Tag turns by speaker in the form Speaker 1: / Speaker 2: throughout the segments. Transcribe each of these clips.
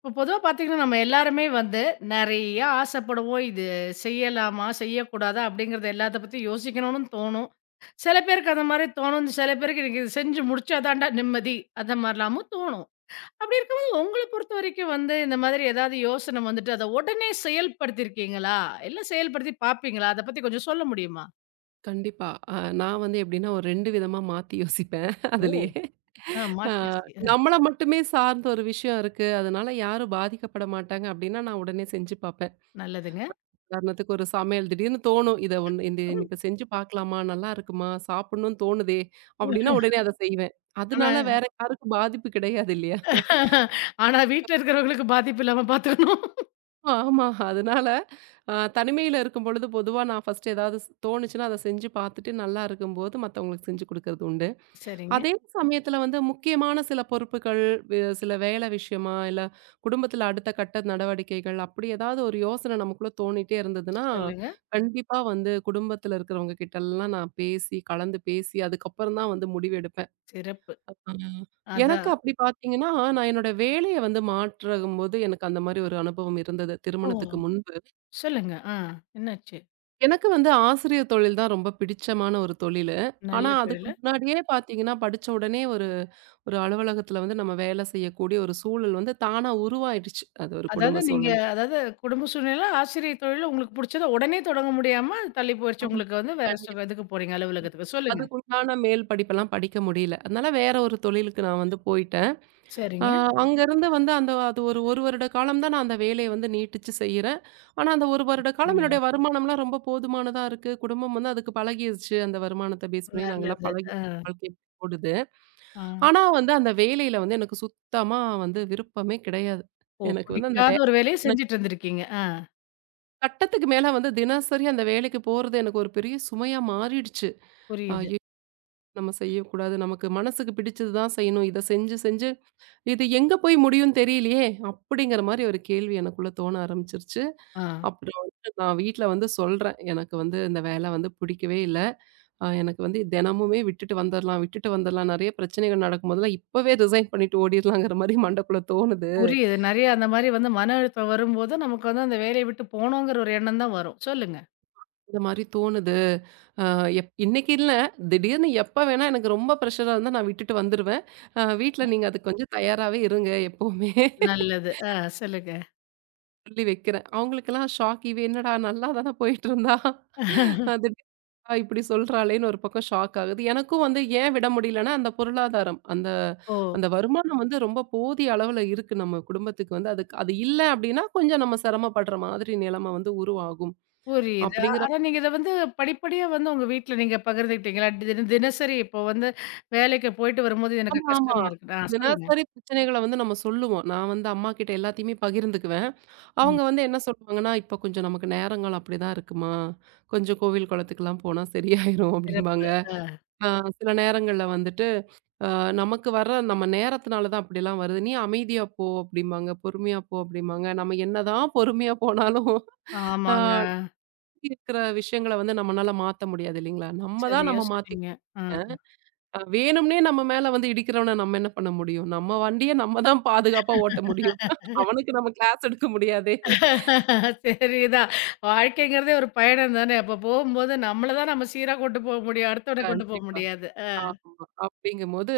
Speaker 1: இப்போ பொதுவா பார்த்தீங்கன்னா, நம்ம எல்லாருமே வந்து நெறைய ஆசைப்படுவோம். இது செய்யலாமா? செய்யக்கூடாதா? அப்படிங்கிறது எல்லாத்த பத்தி யோசிக்கணும்னு தோணும். சில பேருக்கு அந்த மாரி தோணும். சில பேருக்கு எனக்கு இது செஞ்சு முடிச்சா தான்டா நிம்மதி. அந்த மாரிலாமும் தோணும். அப்படி இருக்கும்போது உங்கள பொறுத்த வரைக்கும் வந்து இந்த மாதிரி ஏதாவது யோசனை வந்துட்டு, அத உடனே செயல்படுத்தியிருக்கீங்களா? இல்ல செயல்படுத்தி பார்ப்பீங்களா? அத பத்தி கொஞ்சம் சொல்ல முடியுமா?
Speaker 2: கண்டிப்பா. அ நான் வந்து எப்படின்னா, ஒரு 2 விதமா மாத்தி யோசிப்பேன்
Speaker 1: ஓ!
Speaker 2: அதிலேயே.
Speaker 1: ஆ
Speaker 2: அ
Speaker 1: மாத்தியாச்சு. அ.
Speaker 2: நம்மள மட்டுமே சார்ந்த ஒரு விஷயம் இருக்கு. அதனால யாரும் பாதிக்கப்பட மாட்டாங்க அப்படின்னா, நான் உடனே செஞ்சு பார்ப்பேன்.
Speaker 1: நல்லதுங்க.
Speaker 2: உதாரணத்துக்கு ஒரு சமையல் திடீர்னு தோணும். இத ஒண்ணு இந்த இன்னைக்கு செஞ்சு பார்க்கலாமா? நல்லா இருக்குமா? சாப்பிடணும்னு தோணுதே! அப்படின்னா உடனே அத செய்வேன். அதனால
Speaker 1: ஆனா
Speaker 2: வேற யாருக்கும் பாதிப்பு கிடையாது இல்லையா?
Speaker 1: ஆனா வீட்ல இருக்கிறவங்களுக்கு பாதிப்பு இல்லாம பார்த்துக்கணும்.
Speaker 2: ஆமா. அதனால தனிமையில இருக்கும்பொழுது பொதுவா நான் ஃபர்ஸ்ட் ஏதாவது தோணுச்சுன்னா, அத செஞ்சு பார்த்துட்டு நல்லா இருக்கும்போது மத்தவங்களுக்கு செஞ்சு குடுக்கறது உண்டு.
Speaker 1: சரிங்க.
Speaker 2: அதே சமயத்துல வந்து முக்கியமான சில பொறுப்புகள், சில வேலை விஷயமா, இல்ல குடும்பத்துல அடுத்த கட்ட நடவடிக்கைகள், அப்படி ஏதாவது ஒரு யோசனை நமக்குள்ள தோணிட்டே இருந்ததுன்னா,
Speaker 1: சொல்லுங்க.
Speaker 2: கண்டிப்பா வந்து குடும்பத்துல இருக்கிறவங்க கிட்டலாம் நான் பேசி, கலந்து பேசி, அதுக்கப்புறம் தான் வந்து முடிவு எடுப்பேன்.
Speaker 1: சிறப்பு.
Speaker 2: ஆ எனக்கு
Speaker 1: அதான்.
Speaker 2: அப்படி பார்த்தீங்கன்னா, நான் என்னோட வேலைய வந்து மாற்றும்போது எனக்கு அந்த மாரி ஒரு அனுபவம் இருந்தது,
Speaker 1: ஓ!
Speaker 2: திருமணத்துக்கு முன்பு.
Speaker 1: சொல்லுங்க. ஆ. என்னாச்சு?
Speaker 2: எனக்கு வந்து ஆசிரியர் தொழில் தான் ரொம்ப பிடிச்சமான ஒரு தொழிலு.
Speaker 1: நல்ல
Speaker 2: ஆனா, அதுக்கு
Speaker 1: தொழிலு.
Speaker 2: முன்னாடியே பார்த்தீங்கன்னா, படிச்ச உடனே ஒரு ஒரு அலுவலகத்துல வந்து நம்ம வேலை செய்யக்கூடிய ஒரு சூழல் வந்து தானா உருவாயிடுச்சு. அது ஒரு
Speaker 1: அதாவது
Speaker 2: குடும்ப
Speaker 1: நீங்க.
Speaker 2: சூழல்.
Speaker 1: அதாவது குடும்ப சூழ்நிலை, ஆசிரிய தொழில் உங்களுக்கு புடிச்சத உடனே தொடங்க முடியாம தள்ளி போயிருச்சு.
Speaker 2: ஆமா.
Speaker 1: உங்களுக்கு வந்து வேற சு
Speaker 2: கண்டிப்பா.
Speaker 1: இதுக்கு போறீங்க அலுவலகத்துக்கு. சொல்லுங்க.
Speaker 2: அதுக்குண்டான மேல் படிப்பெல்லாம் படிக்க முடியல. அதனால வேற ஒரு தொழிலுக்கு நான் வந்து போயிட்டேன். அ
Speaker 1: சரிங்க.
Speaker 2: அங்கருந்து வந்து அது ஒரு 1 வருட காலம் தான் நான் அந்த வேலைய வந்து நீட்டிச்சு செய்றேன். ஆனா, அந்த 1 வருட காலம்
Speaker 1: அப்படிங்களா?
Speaker 2: என்னுடைய வருமானம்லாம் ரொம்ப போதுமானதா இருக்கு. குடும்பம் வந்து அதுக்கு பழகிருச்சு. அந்த வருமானத்த பேஸ் பண்ணி நாங்கலாம்
Speaker 1: நல்லது.
Speaker 2: பழகி
Speaker 1: ஆ,
Speaker 2: வாழ்க்கை ஓடுது.
Speaker 1: ஆ.
Speaker 2: ஆனா வந்து அந்த வேலையில வந்து எனக்கு சுத்தமா வந்து விருப்பமே கிடையாது.
Speaker 1: ஓ!
Speaker 2: எனக்கு வந்து அந்த
Speaker 1: புடிக்காத
Speaker 2: வே
Speaker 1: ஒரு வேலைய
Speaker 2: எனக்கு
Speaker 1: செஞ்சுட்டு இருந்திருக்கீங்க. ஆ.
Speaker 2: கட்டத்துக்கு மேல வந்து தினசரி அந்த வேலைக்கு போறது எனக்கு ஒரு பெரிய சுமையா மாறிடுச்சு.
Speaker 1: புரியுது.
Speaker 2: ஐயோ! நம்ம செய்யக்கூடாது. நமக்கு மனசுக்கு பிடிச்சது தான் செய்யணும். இத செஞ்சு செஞ்சு இது எங்க போய் முடியும்னு தெரியலையே! அப்படிங்கிற மாரி ஒரு கேள்வி எனக்குள்ள தோண ஆரம்பிச்சுருச்சு.
Speaker 1: ஆ.
Speaker 2: அப்புறம் வந்து நான் வீட்ல வந்து சொல்றேன். எனக்கு வந்து இந்த வேல வந்து பிடிக்கவே இல்ல. எனக்கு வந்து தினமுமே விட்டுட்டு வந்துரலாம், விட்டுட்டு வந்துரலாம். நெறைய பிரச்சனைகள் நடக்கும்போதெல்லாம் இப்பவே ரிசைன் பண்ணிட்டு ஓடிரலாங்கிற மாரி மண்டக்குள்ள தோணுது.
Speaker 1: புரியுது. நெறைய அந்த மாரி வந்து மன அழுத்தம் வரும்போது, நமக்கு வந்து அந்த வேலைய விட்டு போணுங்கிற ஒரு எண்ணம் தான் வரும். சொல்லுங்க.
Speaker 2: இந்த மாரி தோணுது. அ எப் இன்னைக்கு இல்ல. திடீர்னு எப்ப வேணா எனக்கு ரொம்ப பிரஷரா இருந்தா நான் விட்டுட்டு வந்துருவேன். வீட்ல நீங்க அதுக்கு கொஞ்சம் தயாராவே இருங்க எப்பவுமே.
Speaker 1: நல்லது. ஆ. சொல்லுங்க.
Speaker 2: சொல்லி வைக்கிறேன். அவங்களுக்கெல்லாம் ஷாக். இவ என்னடா நல்லா தானே போயிட்டு இருந்தா. அது "ஆ இப்படி சொல்றாளேன்னு" ஒரு பக்கம் ஷாக் ஆகுது. எனக்கும் வந்து ஏன் விட முடியலன்னா, அந்த பொருளாதாரம், அந்த
Speaker 1: ஓ!
Speaker 2: அந்த வருமானம் வந்து ரொம்ப போதிய அளவுல இருக்கு நம்ம குடும்பத்துக்கு வந்து. அதுக்கு அது இல்ல அப்படின்னா, கொஞ்சம் நம்ம சிரமப்படுற மாதிரி நிலைமை வந்து உருவாகும்.
Speaker 1: புரியுது.
Speaker 2: அப்படிங்கிற
Speaker 1: ஆனா நீங்க இத வந்து படிப்படியா வந்து உங்க வீட்ல நீங்க பகிர்ந்துக்கிட்டீங்களா? தின தினசரி இப்போ வந்து வேலைக்கு போயிட்டு வரும்போது எனக்கு
Speaker 2: ஆமா, ஆமா.
Speaker 1: கஷ்டமா இருக்குடா. சொல்லுங்க.
Speaker 2: தினசரி பிரச்சனைகள வந்து நம்ம சொல்லுவோம். நான் வந்து அம்மா கிட்ட எல்லாத்தையுமே பகிர்ந்துக்குவேன்.
Speaker 1: ம்.
Speaker 2: அவங்க வந்து என்ன சொல்லுவாங்கன்னா, "இப்ப கொஞ்சம் நமக்கு நேரங்கள் அப்படிதான் இருக்குமா, கொஞ்சம் கோவில் குளத்துக்குலாம் போனா சரியாயிரும்"
Speaker 1: சிறப்பு.
Speaker 2: அப்படிம்பாங்க.
Speaker 1: அ.
Speaker 2: ஆ சில நேரங்கள்ல வந்துட்டு அ நமக்கு வர்ற நம்ம நேரத்துனால தான் அப்படிலாம் வருது. "நீ அமைதியா போ" அப்படிம்பாங்க. "பொறுமையா போ" அப்படிம்பாங்க. நம்ம என்னதான் பொறுமையா போனாலும், அ
Speaker 1: ஆமாங்க.
Speaker 2: சுத்தி இருக்கிற விஷயங்கள வந்து நம்மனால மாத்த முடியாது இல்லைங்களா? நம்ம தான்
Speaker 1: சரியா
Speaker 2: நம்ம
Speaker 1: சொன்னீங்க.
Speaker 2: மாத்திக்கணும்.
Speaker 1: ஆ.
Speaker 2: வேணும்னே நம்ம மேல வந்து இடிக்கிறவன நம்ம என்ன பண்ண முடியும்? நம்ம வண்டிய நம்ம தான் பாதுகாப்பா ஓட்ட முடியும். அவனுக்கு நம்ம கிளாஸ் எடுக்க முடியாதே!
Speaker 1: சரிதான். வாழ்க்கைங்கிறதே ஒரு பயணம் தானே! அப்ப போகும்போது நம்மள தான் நம்ம சீரா கொண்டு போக முடியும். அடுத்தவன கொண்டு போக
Speaker 2: கண்டிப்பா.
Speaker 1: முடியாது. அ.
Speaker 2: ஆமா. அப்படிங்கும்போது,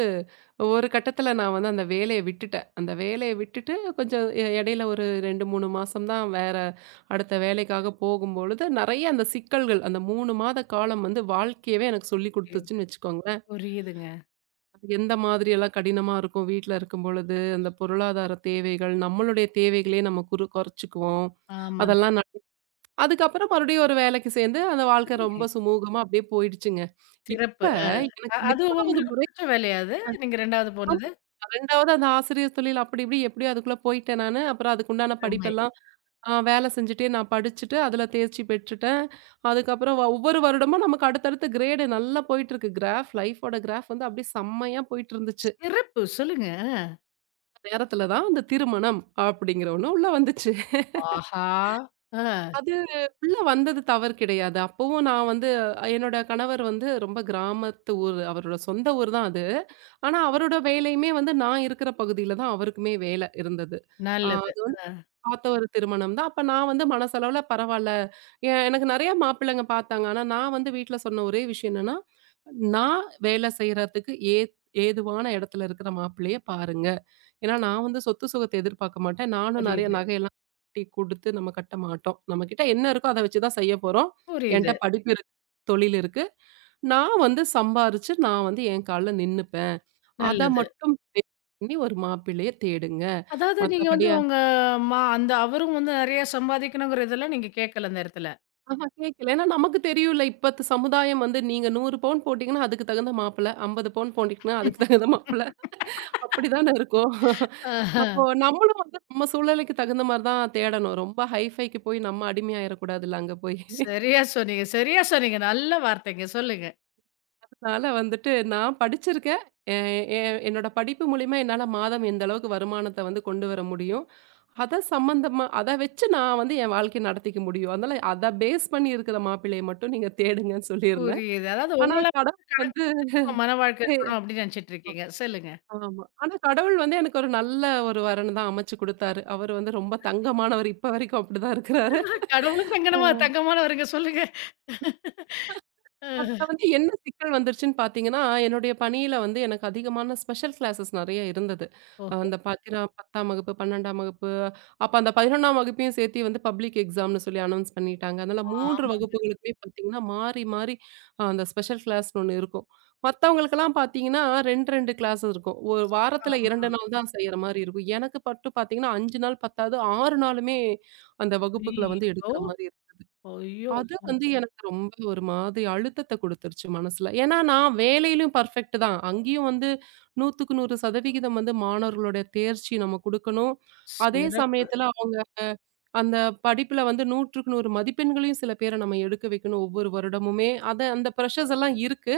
Speaker 2: ஒரு கட்டத்தில நான் வந்து அந்த வேலைய விட்டுட்டேன். அந்த வேலைய விட்டுட்டு கொஞ்சம் இடையில ஒரு 2, 3 மாசம் தான் வேற அடுத்த வேலைக்காக போகும்பொழுது, நெறைய அந்த சிக்கல்கள் அந்த 3 மாத காலம் வந்து வாழ்க்கையவே எனக்கு சொல்லிக் குடுத்துச்சுன்னு வச்சுக்கோங்களேன்.
Speaker 1: புரியுதுங்க.
Speaker 2: எந்த மாதிரியெல்லாம் கடினமா இருக்கும் வீட்ல இருக்கும்பொழுது, அந்த பொருளாதார தேவைகள், நம்மளுடைய தேவைகளே நம்ம குறைச்சுக்குவோம்.
Speaker 1: ஆமாங்க.
Speaker 2: அதெல்லாம் ந அதுக்கப்புறம் மறுபடியும் ஒரு வேலைக்கு சேர்ந்து அந்த வாழ்க்கை
Speaker 1: அருமை.
Speaker 2: ரொம்ப சுமூகமா அப்படியே போயிடுச்சுங்க. இப்ப
Speaker 1: சிறப்பு. ஆ,
Speaker 2: எனக்கு
Speaker 1: அ. அது
Speaker 2: 8வது
Speaker 1: உங்களுக்கு
Speaker 2: முறை
Speaker 1: புடிச்ச வேலையா அது? நீங்க 2வது
Speaker 2: ஆமா.
Speaker 1: போனது?
Speaker 2: 2வது அந்த ஆசிரியர் தொழில் அப்படி இப்படி எப்படியோ அதுக்குள்ள போயிட்டேன் நானு. அப்புறம் அதுக்குண்டான
Speaker 1: அருமை.
Speaker 2: படிப்பெல்லாம் வேலை செஞ்சுட்டே நான் படிச்சுட்டு, அதுல தேர்ச்சி பெற்றுட்டேன். அதுக்கப்புறம் ஒவ்வொரு வருடமும் நமக்கு அடுத்தடுத்து கிரேடு நல்லா போயிட்டுருக்கு. கிராஃப் லைஃபோட கிராஃப் வந்து அப்படியே செம்மையா போயிட்டுருந்துச்சு.
Speaker 1: சிறப்பு. சொல்லுங்க.
Speaker 2: அந்த நேரத்துல தான் அந்த திருமணம் அப்படிங்கிற ஒண்ணு உள்ள வந்துச்சு.
Speaker 1: ஆஹா! ஆ.
Speaker 2: அது உள்ள வந்தது தவறு கிடையாது. அப்பவும் நான் வந்து என்னோட கணவர் வந்து ரொம்ப கிராமத்து ஊர். அவரோட சொந்த ஊர் தான் அது. ஆனா அவரோட வேலையுமே வந்து நான் இருக்கிற பகுதியில தான் அவருக்குமே வேலை இருந்தது. ஆ.
Speaker 1: நல்லது. ஆ.
Speaker 2: பார்த்த ஒரு திருமணம் தான். அப்ப நான் வந்து மனசளவுல பரவால்ல. எனக்கு நெறைய மாப்பிள்ளைங்க பார்த்தாங்க. ஆனா நான் வந்து வீட்ல சொன்ன ஒரே விஷயம் என்னன்னா, நான் வேலை செய்றதுக்கு ஏதுவான இடத்துல இருக்கிற மாப்பிள்ளைய பாருங்க. ஏன்னா நான் வந்து சொத்து சுகத்த எதிர்பார்க்க மாட்டேன். நானும் நெறைய
Speaker 1: புரியுது,
Speaker 2: நகையெல்லாம் கட்டி குடுத்து நம்ம கட்ட மாட்டோம். நம்மகிட்ட என்ன இருக்கோ அத வச்சு தான் செய்ய போறோம். என்ட்ட
Speaker 1: புரியுது.
Speaker 2: படிப்பு இருக்கு, தொழில் இருக்கு. நான் வந்து சம்பாரிச்சு நான் வந்து என் கால்ல நின்னுப்பேன். அத
Speaker 1: நல்லது.
Speaker 2: மட்டும் பேஸ் பண்ணி ஒரு மாப்பிள்ளைய தேடுங்க.
Speaker 1: அதாவது நீங்க
Speaker 2: மத்தபடி
Speaker 1: வந்து உங்க மா அந்த அவரும் வந்து நெறைய சம்பாதிக்கணுங்கிற இதெல்லாம் நீங்க கேட்கல அந்த இடத்துல.
Speaker 2: ஆஹா கேட்கல. ஏன்னா நமக்கு தெரியும்ல, இப்பத்து சமுதாயம் வந்து நீங்க 100 பவுன் போட்டீங்கன்னா, அதுக்கு தகுந்த மாப்பிள்ளை. 50 பவுன் போட்டீங்கன்னா, அதுக்கு தகுந்த மாப்பிள்ளை. அப்படிதானே இருக்கும்.
Speaker 1: ஆஹ.
Speaker 2: அப்போ நம்மளும் வந்து நம்ம சூழ்நிலைக்கு தகுந்த மாரி தான் தேடணும். ரொம்ப ஹைஃபைக்கு போய் நம்ம அடிமையாயிறக்கூடாதுல்ல அங்க போய்.
Speaker 1: சரியா சொன்னீங்க, சரியா சொன்னீங்க. நல்ல வார்த்தைங்க. சொல்லுங்க.
Speaker 2: அதனால வந்துட்டு நான் படிச்சிருக்கேன். எ எ என்னோட படிப்பு மூலியமா என்னால மாதம் எந்த அளவுக்கு வருமானத்த வந்து கொண்டு வர முடியும். அத சம்பந்தமா அத வச்சு நான் வந்து என் வாழ்க்கைய நடத்திக்க முடியும். அதனால அத பேஸ் பண்ணி இருக்கிற மாப்பிள்ளைய மட்டும் நீங்க தேடுங்கன்னு சொல்லியிருந்தேன்.
Speaker 1: புரியுது. அதாவது
Speaker 2: ஆனா
Speaker 1: உங்கள
Speaker 2: கடவுள்
Speaker 1: வந்து கணக்கு
Speaker 2: வந்து
Speaker 1: எடுத்துட்டு உங்க மன வாழ்க்கை
Speaker 2: ஏ
Speaker 1: இருக்கணும் அப்படின்னு நினைச்சுட்டு இருக்கீங்க. சொல்லுங்க.
Speaker 2: ஆமா. ஆனா கடவுள் வந்து எனக்கு ஒரு நல்ல ஒரு வரன் தான் அமைச்சு குடுத்தாரு. அவரு வந்து ரொம்ப தங்கமானவரு. இப்ப வரைக்கும் அப்படிதான் இருக்கிறாரு.
Speaker 1: கடவுளும்
Speaker 2: அ.
Speaker 1: தங்கனமா தங்கமானவருங்க. சொல்லுங்க. ஆஹ.
Speaker 2: அதுல வந்து என்ன சிக்கல் வந்துருச்சுன்னு பார்த்தீங்கன்னா, என்னுடைய பணியில வந்து எனக்கு அதிகமான ஸ்பெஷல் கிளாஸஸ் நெறைய இருந்தது.
Speaker 1: ஓஹோ!
Speaker 2: அந்த பார்த்தீங்கன்னா 10ஆம் வகுப்பு, 12ஆம் வகுப்பு, அப்ப அந்த 11ஆம் வகுப்பையும் சேர்த்தி வந்து பப்ளிக் எக்ஸாம்னு சொல்லி அனௌன்ஸ் பண்ணிட்டாங்க. அதனால 3
Speaker 1: ஆமாங்க.
Speaker 2: வகுப்புகளுக்குமே பார்த்தீங்கன்னா, மாறி மாறி அந்த ஸ்பெஷல் கிளாஸ்ன்னு ஒண்ணு இருக்கும். மத்தவங்களுக்கெல்லாம் பார்த்தீங்கன்னா 2 கிளாஸ் இருக்கும். ஒரு வாரத்துல
Speaker 1: ஆமா.
Speaker 2: 2 நாள் தான் செய்ற மாரி இருக்கும். எனக்கு மட்டும் பார்த்தீங்கன்னா 5 நாள் பத்தாது 6 நாளுமே அந்த வகுப்புகள வந்து
Speaker 1: ஐயோ!
Speaker 2: எடுக்கிற மாரி
Speaker 1: ஐயோ!
Speaker 2: அது வந்து எனக்கு ரொம்ப ஒரு மாதிரி அழுத்தத்த குடுத்துருச்சு மனசுல. ஏன்னா நான் வேலையிலும் பெர்ஃபெக்ட் தான். அங்கேயும் வந்து 100க்கு 100% வந்து மாணவர்களுடைய தேர்ச்சி நம்ம குடுக்கணும். அதே
Speaker 1: சிறப்பு.
Speaker 2: சமயத்துல அவங்க அந்த படிப்புல வந்து 100க்கு 100 மதிப்பெண்களையும் சில பேர நம்ம எடுக்க வைக்கணும் ஒவ்வொரு வருடமுமே. அத அந்த பிரஷர்ஸ் எல்லாம் இருக்கு.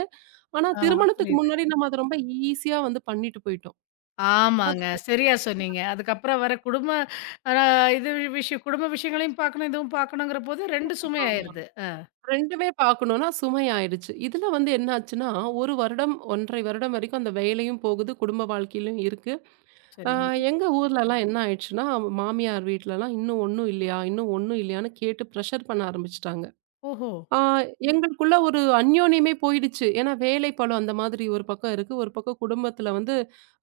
Speaker 2: ஆனா
Speaker 1: ஆ.
Speaker 2: திருமணத்துக்கு
Speaker 1: புரியுது.
Speaker 2: முன்னாடி நம்ம அத ரொம்ப ஈஸியா வந்து பண்ணிட்டு போயிட்டோம். அது
Speaker 1: ஆமாங்க. சரியா சொன்னீங்க. அதுக்கப்புறம் வர குடும்ப அ இது விஷயம் குடும்ப விஷயங்களையும் பார்க்கணும், இதுவும் பார்க்கணுங்கிற போது 2 சுமை
Speaker 2: ஆமா.
Speaker 1: ஆயிருது. அ.
Speaker 2: 2மே பார்க்கணும்னா சுமையாயிடுச்சு. இதுல வந்து என்ன ஆச்சுன்னா, 1 வருடம், 1 1/2 வருடம் வரைக்கும் அந்த வேலையும் போகுது, குடும்ப வாழ்க்கையிலும் இருக்கு. அ
Speaker 1: சரிங்க.
Speaker 2: எங்க ஊர்லலாம் என்ன ஆயிடுச்சுன்னா, மாமியார் வீட்லலாம் "இன்னும் ஒண்ணும் இல்லையா? இன்னும் ஒண்ணும் இல்லையான்னு?" கேட்டு ப்ரெஷர் பண்ண ஆரம்பிச்சுட்டாங்க.
Speaker 1: ஓஹோ!
Speaker 2: ஆ எங்களுக்குள்ள ஒரு அந்யோன்யமே போயிடுச்சு. ஏன்னா வேலைப்பளு அந்த மாதிரி ஒரு பக்கம் இருக்கு. ஒரு பக்கம் குடும்பத்தில வந்து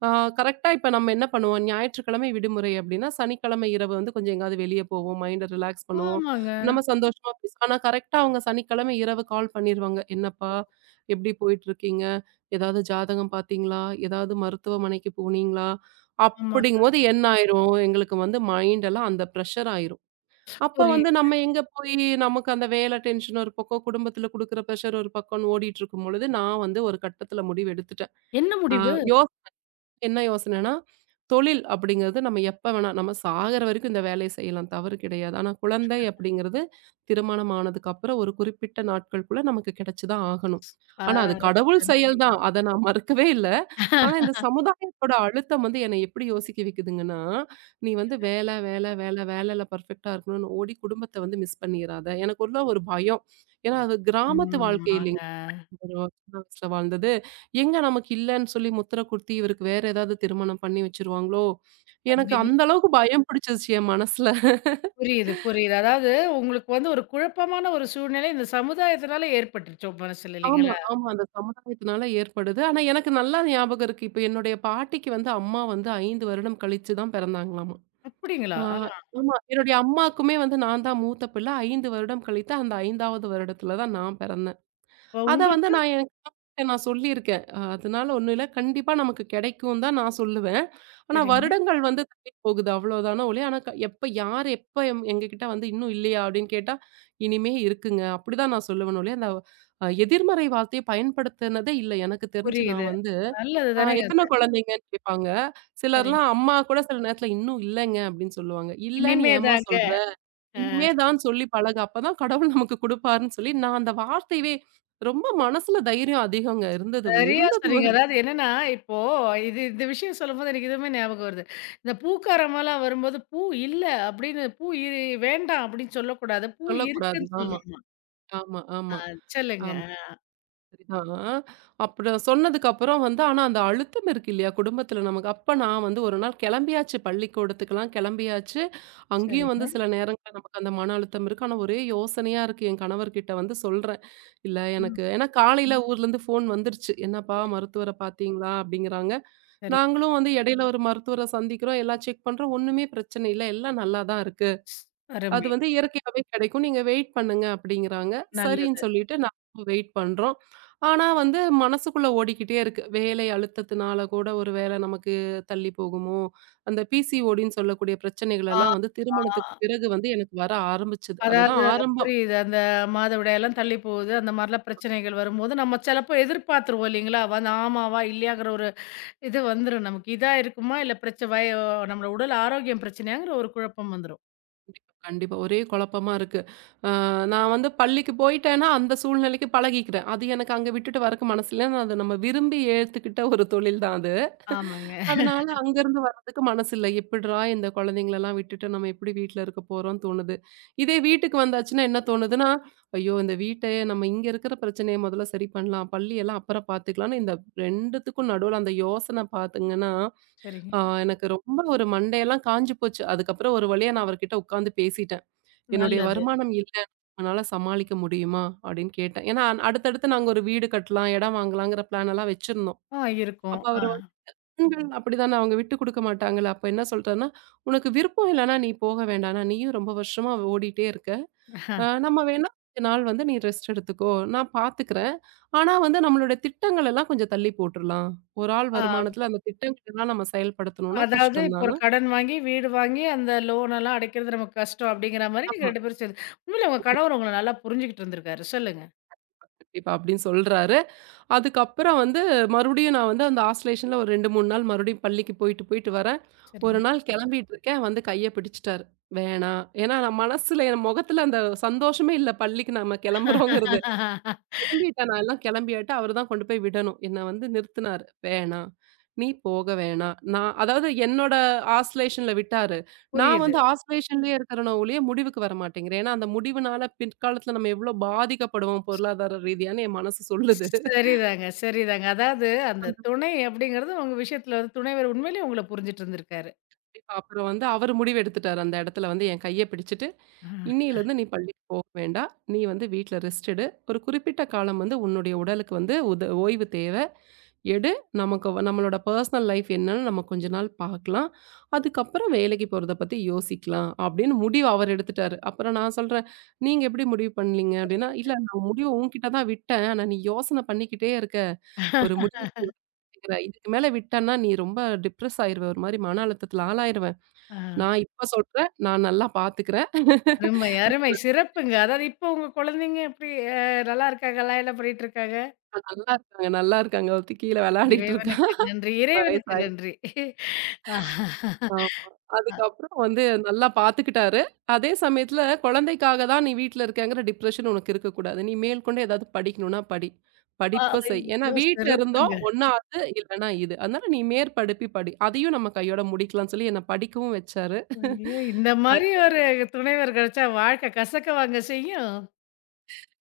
Speaker 2: ஆ கரெக்ட்டா இப்ப நம்ம என்ன பண்ணுவோம், ஞாயிற்றுக்கிழமை விடுமுறை அப்டின்னா, சனிக்கிழமை இரவு வந்து கொஞ்சம் எங்கேயாவது வெளிய போவோம். மைண்ட ரிலாக்ஸ் பண்ணுவோம்.
Speaker 1: ஆமாங்க,
Speaker 2: நம்ம சந்தோஷமா பேசுவோம். ஆனா கரெக்ட்டா அவங்க சனிக்கிழமை இரவு கால் பண்ணிருவாங்க. "என்னப்பா எப்டி போயிட்டுருக்கீங்க? ஏதாவது ஜாதகம் பார்த்தீங்களா? ஏதாவது மருத்துவமனைக்கு போனீங்களா?"
Speaker 1: ஆமா.
Speaker 2: அப்படிங்கும்போது என்ன ஆயிரும், எங்களுக்கு வந்து மைண்டெல்லாம் அந்த ப்ரெஷர் ஆயிரும். அப்ப வந்து
Speaker 1: புரியுது.
Speaker 2: நம்ம எங்க போய் நமக்கு அந்த வேலை டென்ஷன் ஒரு பக்கம், குடும்பத்துல குடுக்குற பிரஷர் ஒரு பக்கம்ன்னு ஓடிட்டு இருக்கும் பொழுது, நான் வந்து ஒரு கட்டத்துல முடிவு எடுத்துட்டேன்.
Speaker 1: என்ன
Speaker 2: அ
Speaker 1: முடிவு?
Speaker 2: யோ என்ன யோசனைன்னா, தொழில் அப்படிங்கிறது நம்ம எப்ப வேணா, நம்ம சாகுற வரைக்கும் இந்த வேலைய செய்யலாம். தவறு கிடையாது. ஆனா குழந்தை அப்படிங்கிறது திருமணம் ஆனதுக்கு அப்புறம் ஒரு குறிப்பிட்ட நாட்களுக்குள்ள நமக்கு கிடைச்சு தான் ஆகணும்.
Speaker 1: ஆ.
Speaker 2: ஆனா அது
Speaker 1: அருமை,
Speaker 2: கடவுள் செயல்
Speaker 1: அருமை.
Speaker 2: தான். அத நான் மறுக்கவே இல்ல. ஆனா இந்த சமுதாயத்தோட அழுத்தம் வந்து என்னை எப்படி யோசிக்க வைக்குதுங்கன்னா, "நீ வந்து வேல, வேல, வேல, வேலைல பெர்ஃபெக்ட்டா இருக்கணும்னு ஓடி குடும்பத்த வந்து மிஸ் பண்ணிறாத." எனக்கு உள்ள ஒரு பயம். ஏன்னா அது கிராமத்து
Speaker 1: ம்.
Speaker 2: வாழ்க்கை இல்லைங்களா?
Speaker 1: ஆமாங்க.
Speaker 2: ஒரு சின்ன வயசுல வாழ்ந்தது. எங்க நமக்கு இல்லன்னு சொல்லி முத்திர குத்தி, இவருக்கு வேற ஏதாவது திருமணம் பண்ணி வச்சுருவாங்களோ! எனக்கு
Speaker 1: அப்படிங்கிற
Speaker 2: அந்த அளவுக்கு பயம் பிடிச்சிருச்சு என் மனசுல.
Speaker 1: புரியுது, புரியுது. அதாவது உங்களுக்கு வந்து ஒரு குழப்பமான ஒரு சூழ்நிலை இந்த சமுதாயத்தினால ஏற்பட்டுருச்சு உங்க மனசுல
Speaker 2: ஆமா,
Speaker 1: இல்லைங்களா?
Speaker 2: ஆமா. அந்த சமுதாயத்தினால ஏற்படுது. ஆனா எனக்கு நல்லா ஞாபகம் இருக்கு. இப்ப என்னுடைய பாட்டிக்கு வந்து அம்மா வந்து 5 வருடம் கழிச்சு தான் பிறந்தாங்களாமா. ஆ
Speaker 1: அப்படிங்களா? ஆ.
Speaker 2: ஆமா. என்னுடைய அம்மாக்குமே வந்து நான் தான் மூத்த பிள்ள. 5 வருடம் கழித்து அந்த 5வது வருடத்தில தான் நான் பிறந்தேன்.
Speaker 1: அப்ப
Speaker 2: அத வந்து
Speaker 1: உங்களுக்கு
Speaker 2: நான் சொல்லியிருக்கேன். அதனால ஒண்ணும் இல்ல. கண்டிப்பா நமக்கு கிடைக்கும் தான் நான் சொல்லுவேன். ஆனா
Speaker 1: சரிங்க.
Speaker 2: வருடங்கள் வந்து தள்ளி போகுது அவ்வளோதானே ஒழிய, ஆனா எப்ப யார் எப்ப எங்ககிட்ட வந்து "இன்னும் இல்லையா?" அப்படின்னு கேட்டா, "இனிமே இருக்குங்க." அப்படிதான் நான் சொல்லுவேனே ஒழிய, அந்த எதிர்மறை வார்த்தைய பயன்படுத்தினதே இல்ல. எனக்கு தெரிஞ்சு நான்
Speaker 1: புரியுது.
Speaker 2: வந்து
Speaker 1: நல்லது தானேங்க அது.
Speaker 2: எத்தன குழந்தைங்கன்னு கேட்பாங்க.
Speaker 1: சரிங்க.
Speaker 2: சிலர்லாம் அம்மா கூட சில நேரத்தில "இன்னும் இல்லங்க" அப்படின்னு சொல்லுவாங்க. "இல்லன்னு
Speaker 1: இனிமே
Speaker 2: ஏம்மா
Speaker 1: தாங்க.
Speaker 2: சொல்ற?" இனிமே தான் சொல்லி பழகு. அப்பதான் கடவுள் நமக்கு குடுப்பாருன்னு சொல்லி, நான் அந்த வார்த்தையவே ரொம்ப மனசுல தைரியம் அதிகங்க இருந்தது.
Speaker 1: சரியா
Speaker 2: இருந்தது
Speaker 1: சொன்னீங்க.
Speaker 2: ஒரு
Speaker 1: அதாவது என்னன்னா, இப்போ இது இந்த விஷயம் சொல்லும்போது எனக்கு இதுவுமே ஞாபகம் வருது. இந்த பூக்காரமாலாம் வரும்போது, "பூ இல்ல" அப்படின்னு "பூ இரு வேண்டாம்" அப்படின்னு சொல்லக்கூடாது. "பூ
Speaker 2: சொல்லக்கூடாது.
Speaker 1: இருக்குன்னு"
Speaker 2: ஆமா,
Speaker 1: சொல்லணும்.
Speaker 2: ஆமா, ஆமா,
Speaker 1: சொல்லுங்க.
Speaker 2: ஆமா. சரிதான். அப்புறம் சொன்னதுக்கு அப்புறம் வந்து ஆனா அந்த அழுத்தம் இருக்கு இல்லையா? குடும்பத்தில நமக்கு. அப்ப நான் வந்து ஒரு நாள் கிளம்பியாச்சு பள்ளிக்கூடத்துக்கெல்லாம் கிளம்பியாச்சு. அங்கேயும் வந்து
Speaker 1: சரிங்க.
Speaker 2: சில நேரங்கள்ல நமக்கு அந்த மன அழுத்தம் இருக்கு. ஆனா ஒரே யோசனையா இருக்கு. என் கணவர்கிட்ட வந்து சொல்றேன். "இல்ல
Speaker 1: ம்.
Speaker 2: எனக்கு" ஏன்னா காலையில ஊர்லேருந்து ஃபோன் வந்துருச்சு. "என்னப்பா
Speaker 1: சரி,
Speaker 2: மருத்துவர பார்த்தீங்களா?" அப்படிங்கிறாங்க.
Speaker 1: சரி.
Speaker 2: நாங்களும் வந்து இடையில ஒரு மருத்துவர சந்திக்கிறோம். எல்லாம் செக் பண்றோம். ஒண்ணுமே பிரச்சனை இல்ல. எல்லாம் நல்லா தான் இருக்கு. அது
Speaker 1: அருமை.
Speaker 2: வந்து இயற்கையாவே கிடைக்கும். நீங்க வெயிட் பண்ணுங்க அப்படிங்கிறாங்க. சரின்னு
Speaker 1: நல்லது.
Speaker 2: சொல்லிட்டு நாங்களும் வெயிட் பண்றோம். ஆனா வந்து மனசுக்குள்ள ஓடிக்கிட்டே இருக்கு. வேலை அழுத்தத்தினால கூட ஒரு வேளை நமக்கு தள்ளி போகுமோ? அந்த பிசிஓடின்னு சொல்லக்கூடிய பிரச்சனைகள்
Speaker 1: ஆ,
Speaker 2: எல்லாம் வந்து
Speaker 1: ஆ.
Speaker 2: திருமணத்துக்கு பிறகு வந்து எனக்கு வர ஆரம்பிச்சது.
Speaker 1: அதாவது
Speaker 2: அதுதான் ஆரம்ப
Speaker 1: புரியுது. அந்த மாதவிடாயெல்லாம் தள்ளி போகுது. அந்த மாரிலாம் பிரச்சனைகள் வரும்போது, நம்ம சிலப்போ எதிர்பார்த்துருவோம் இல்லைங்களா? வந்து ஆமாவா? இல்லையாங்கிற ஒரு இது வந்துரும் நமக்கு. இதா இருக்குமா? இல்ல பிரச்ச வய நம்மளோட உடல் ஆரோக்கியம் பிரச்சனையாங்கிற ஒரு குழப்பம் வந்துரும்.
Speaker 2: கண்டிப்பா, கண்டிப்பா. ஒரே குழப்பமா இருக்கு. அ நான் வந்து பள்ளிக்கு போயிட்டேன்னா, அந்த சூழ்நிலைக்கு பழகிக்கிறேன். அது எனக்கு அங்க விட்டுட்டு வரக்கு மனசு இல்ல. அது நம்ம விரும்பி ஏத்துக்கிட்ட ஒரு தொழில் தான் அது.
Speaker 1: ஆமாங்க.
Speaker 2: அதனால அங்கருந்து வர்றதுக்கு மனசு இல்ல. எப்பிட்றா இந்த குழந்தைங்களலாம் விட்டுட்டு நம்ம எப்பிடி வீட்ல இருக்க போறோம்ன்னு தோணுது. இதே வீட்டுக்கு வந்தாச்சுன்னா என்ன தோணுதுன்னா, ஐயோ! இந்த வீட்டைய நம்ம இங்க இருக்கிற பிரச்சனைய முதல்ல சரி பண்ணலாம். பள்ளியெல்லாம் அப்புறம் பார்த்துக்கலான்னு இந்த 2த்துக்கும் நடுவுல அந்த யோசனை பார்த்தீங்கன்னா,
Speaker 1: சரிங்க.
Speaker 2: அ எனக்கு ரொம்ப ஒரு மண்டையெல்லாம் காஞ்சு போச்சு. அதுக்கப்புறம் ஒரு வழியா நான் அவர்கிட்ட உட்காந்து பேசிட்டேன். என்னுடைய
Speaker 1: நல்லது.
Speaker 2: வருமானம் இல்ல. "உன்னால சமாளிக்க முடியுமா?" அப்படின்னு கேட்டேன். ஏன்னா அடுத்தடுத்து நாங்க ஒரு வீடு கட்டலாம், இடம் வாங்கலாங்கிற பிளான் எல்லாம் வச்சிருந்தோம்.
Speaker 1: ஆ இருக்கும்.
Speaker 2: அப்ப
Speaker 1: ஆ.
Speaker 2: அவரு வந்து பெண்கள் அப்படிதானே அவங்க விட்டு குடுக்க மாட்டாங்கல்ல. அப்ப என்ன சொல்ட்டாருன்னா, "உனக்கு விருப்பம் இல்லன்னா நீ போக வேண்டாம். ஆனா நீயும் ரொம்ப வருஷமா ஓடிட்டே இருக்க. நம்ம வேணா கொஞ்ச நாள் வந்து நீ ரெஸ்ட் எடுத்துக்கோ. நான் பார்த்துக்கிறேன். ஆனா வந்து நம்மளோட திட்டங்கள் எல்லாம் கொஞ்சம் தள்ளி போட்டுறலாம். ஒரு ஆள்
Speaker 1: ஆ.
Speaker 2: வருமானத்துல அந்த திட்டங்கள் எல்லாம் நம்ம செயல்படுத்தணும்னா
Speaker 1: அதாவது
Speaker 2: கஷ்டம்
Speaker 1: இப்போ
Speaker 2: தான."
Speaker 1: ஒரு கடன் வாங்கி, வீடு வாங்கி, அந்த லோன் எல்லாம் அடைக்கிறது நமக்கு கஷ்டம் அப்படிங்கிற மாரி நீங்க
Speaker 2: ஆமா.
Speaker 1: 2 பேரும் சேர்ந்து உண்மையிலே உங்க கணவர் உங்கள நல்லா புரிஞ்சுகிட்டு இருந்திருக்காரு. சொல்லுங்க.
Speaker 2: கண்டிப்பா அப்படின்னு சொல்றாரு. அதுக்கப்புறம் வந்து மறுபடியும் நான் வந்து அந்த ஆஸ்லேஷன்ல ஒரு 2, 3 நாள் மறுபடியும் பள்ளிக்கு போயிட்டு, போயிட்டு வரேன். ஒரு
Speaker 1: சரிங்க.
Speaker 2: நாள் கிளம்பிட்டு இருக்கேன். வந்து கைய பிடிச்சுட்டாரு. வேணாம். ஏன்னா நான் மனசுல என் முகத்துல அந்த சந்தோஷமே இல்ல பள்ளிக்கு நம்ம கிளம்புறோங்கிறது. கிளம்பிட்டேன் நான் எல்லாம் கிளம்பியாட்டு அவரு தான் கொண்டு போய் விடணும். என்ன வந்து நிறுத்துனாரு. வேணாம். நீ போக வேணாம். நான் அதாவது என்னோட ஆஸ்லேஷன்ல விட்டாரு. நான்
Speaker 1: புரியுது.
Speaker 2: வந்து ஆஸ்லேஷன்லயே இருக்கிறேனே ஒழிய முடிவுக்கு வர மாட்டேங்கிறேன். ஏன்னா அந்த முடிவுனால பிற்காலத்துல நம்ம எவ்வளோ பாதிக்கப்படுவோம் பொருளாதார ரீதியான்னு என் மனசு சொல்லுது.
Speaker 1: சரிதாங்க, சரிதாங்க. அதாவது அந்த துணை அப்படிங்கிறது உங்க விஷயத்துல வந்து துணைவர் உண்மையிலேயே உங்கள புரிஞ்சுட்டு இருந்திருக்காரு.
Speaker 2: கண்டிப்பா. அப்புறம் வந்து அவரு முடிவு எடுத்துட்டாரு. அந்த இடத்துல வந்து என் கைய பிடிச்சுட்டு,
Speaker 1: ஆ.
Speaker 2: "இன்னையிலருந்து நீ பள்ளிக்கு போக வேண்டாம். நீ வந்து வீட்ல ரெஸ்ட் எடு. ஒரு குறிப்பிட்ட காலம் வந்து உன்னுடைய உடலுக்கு வந்து உத ஓய்வு தேவை. எடு. நம்மளோட பர்சனல் லைஃப் என்னன்னு நம்ம கொஞ்ச நாள் பார்க்கலாம். அதுக்கப்புறம் வேலைக்கு போறத பத்தி யோசிக்கலாம்." அப்படின்னு முடிவு அவர் எடுத்துட்டாரு. அப்புறம் நான் சொல்றேன், "நீங்க எப்படி முடிவு பண்ணீங்க?" அப்படின்னா,
Speaker 1: புரியுது.
Speaker 2: "இல்ல நான் முடிவு உன்கிட்ட தான் விட்டேன். ஆனா நீ யோசனை பண்ணிக்கிட்டே இருக்க. ஒரு முடிவு எடுக்கிற. இதுக்கு மேல விட்டன்னா, நீ ரொம்ப டிப்ரஸ் ஆயிருவ. ஒரு மாரி மன அழுத்தத்துல ஆளாயிருவ.
Speaker 1: ஆ.
Speaker 2: நான் இப்ப சொல்றேன். நான் நல்லா பாத்துக்கிறேன்.
Speaker 1: அருமை, அருமை. சிறப்புங்க. அதாவது இப்போ உங்க குழந்தைங்க எப்படி அ நல்லா இருக்காங்களா? என்ன பண்ணிட்டு இருக்காங்க?
Speaker 2: நல்லா இருக்காங்க, நல்லா இருக்காங்க. ஒருத்தி கீழ விளையாடிட்டு இருக்கா.
Speaker 1: இறைவனுக்கு நன்றி,
Speaker 2: 1 வயசு
Speaker 1: இறைவனுக்கு
Speaker 2: ஆயி
Speaker 1: நன்றி.
Speaker 2: ஆமா. அதுக்கப்புறம் வந்து நல்லா பாத்துக்கிட்டாரு. அதே சமயத்துல குழந்தைக்காக தான் நீ வீட்ல இருக்கேங்கிற டிப்ரஷன் உனக்கு இருக்கக்கூடாது. நீ மேல்கொண்டு ஏதாவது படிக்கணும்னா படி.
Speaker 1: அ.
Speaker 2: படிப்ப செய். ஏன்னா
Speaker 1: ஐயோ!
Speaker 2: வீட்ல
Speaker 1: சிறப்புங்க.
Speaker 2: இருந்தோம் ஒண்ணா அது, இல்லன்னா இது. அதனால நீ மேற்படிப்பு படி. அதையும் நம்ம கையோட முடிக்கலாம்ன்னு சொல்லி என்ன படிக்கவும் வச்சாரு.
Speaker 1: ஐயோ! இந்த மாரி ஒரு துணைவர் கிடைச்சா வாழ்க்கை கசக்கவாங்க செய்யும்.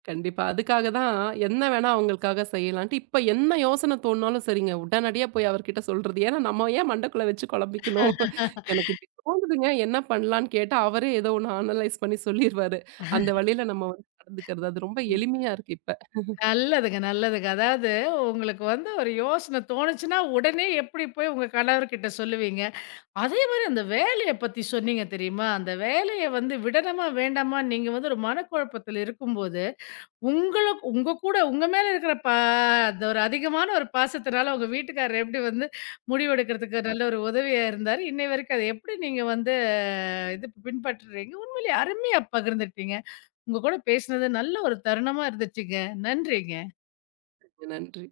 Speaker 2: கண்டிப்பா. அதுக்காக தான் என்ன வேணா அவங்களுக்காக செய்யலான்ட்டு, இப்ப என்ன யோசனை தோணுனாலும் சரிங்க, உடனடியா போய் அவர்கிட்ட சொல்றது. ஏன்னா, நம்ம ஏன் மண்டக்குள்ள வச்சு குழம்பிக்கணும்? எனக்கு இப்படி தோணுதுங்க, என்ன பண்ணலான்னு கேட்டா, அவரே ஏதோ ஒண்ணு அனலைஸ் பண்ணி சொல்லிருவாரு. அந்த வழியில நம்ம வந்து நடந்துக்கிறது. அது ரொம்ப எளிமையா இருக்கு இப்ப.
Speaker 1: நல்லதுங்க, நல்லதுங்க. அதாவது உங்களுக்கு வந்து ஒரு யோசனை தோணுச்சுன்னா, உடனே எப்படி போய் உங்க கணவர்கிட்ட சொல்லுவீங்க. அதே மாரி அந்த வேலைய பத்தி சொன்னீங்க தெரியுமா? அந்த வேலைய வந்து விடணுமா, வேண்டாமான்னு நீங்க வந்து ஒரு மனக்குழப்பத்தில இருக்கும்போது உங்களுக்கு உங்க கூட உங்க மேல இருக்கிற பா அந்த ஒரு அதிகமான ஒரு பாசத்தினால உங்க வீட்டுக்காரர் எப்படி வந்து முடிவெடுக்கிறதுக்கு நல்ல ஒரு உதவியா இருந்தாரு. இன்னை வரைக்கும் அத எப்படி நீங்க வந்து இது பின்பற்றுறீங்க? உண்மையிலேயே அருமையா பகிர்ந்துட்டீங்க. உங்க கூட பேசினது நல்ல ஒரு தருணமா இருந்துச்சுங்க. நன்றிங்க.
Speaker 2: நன்றி.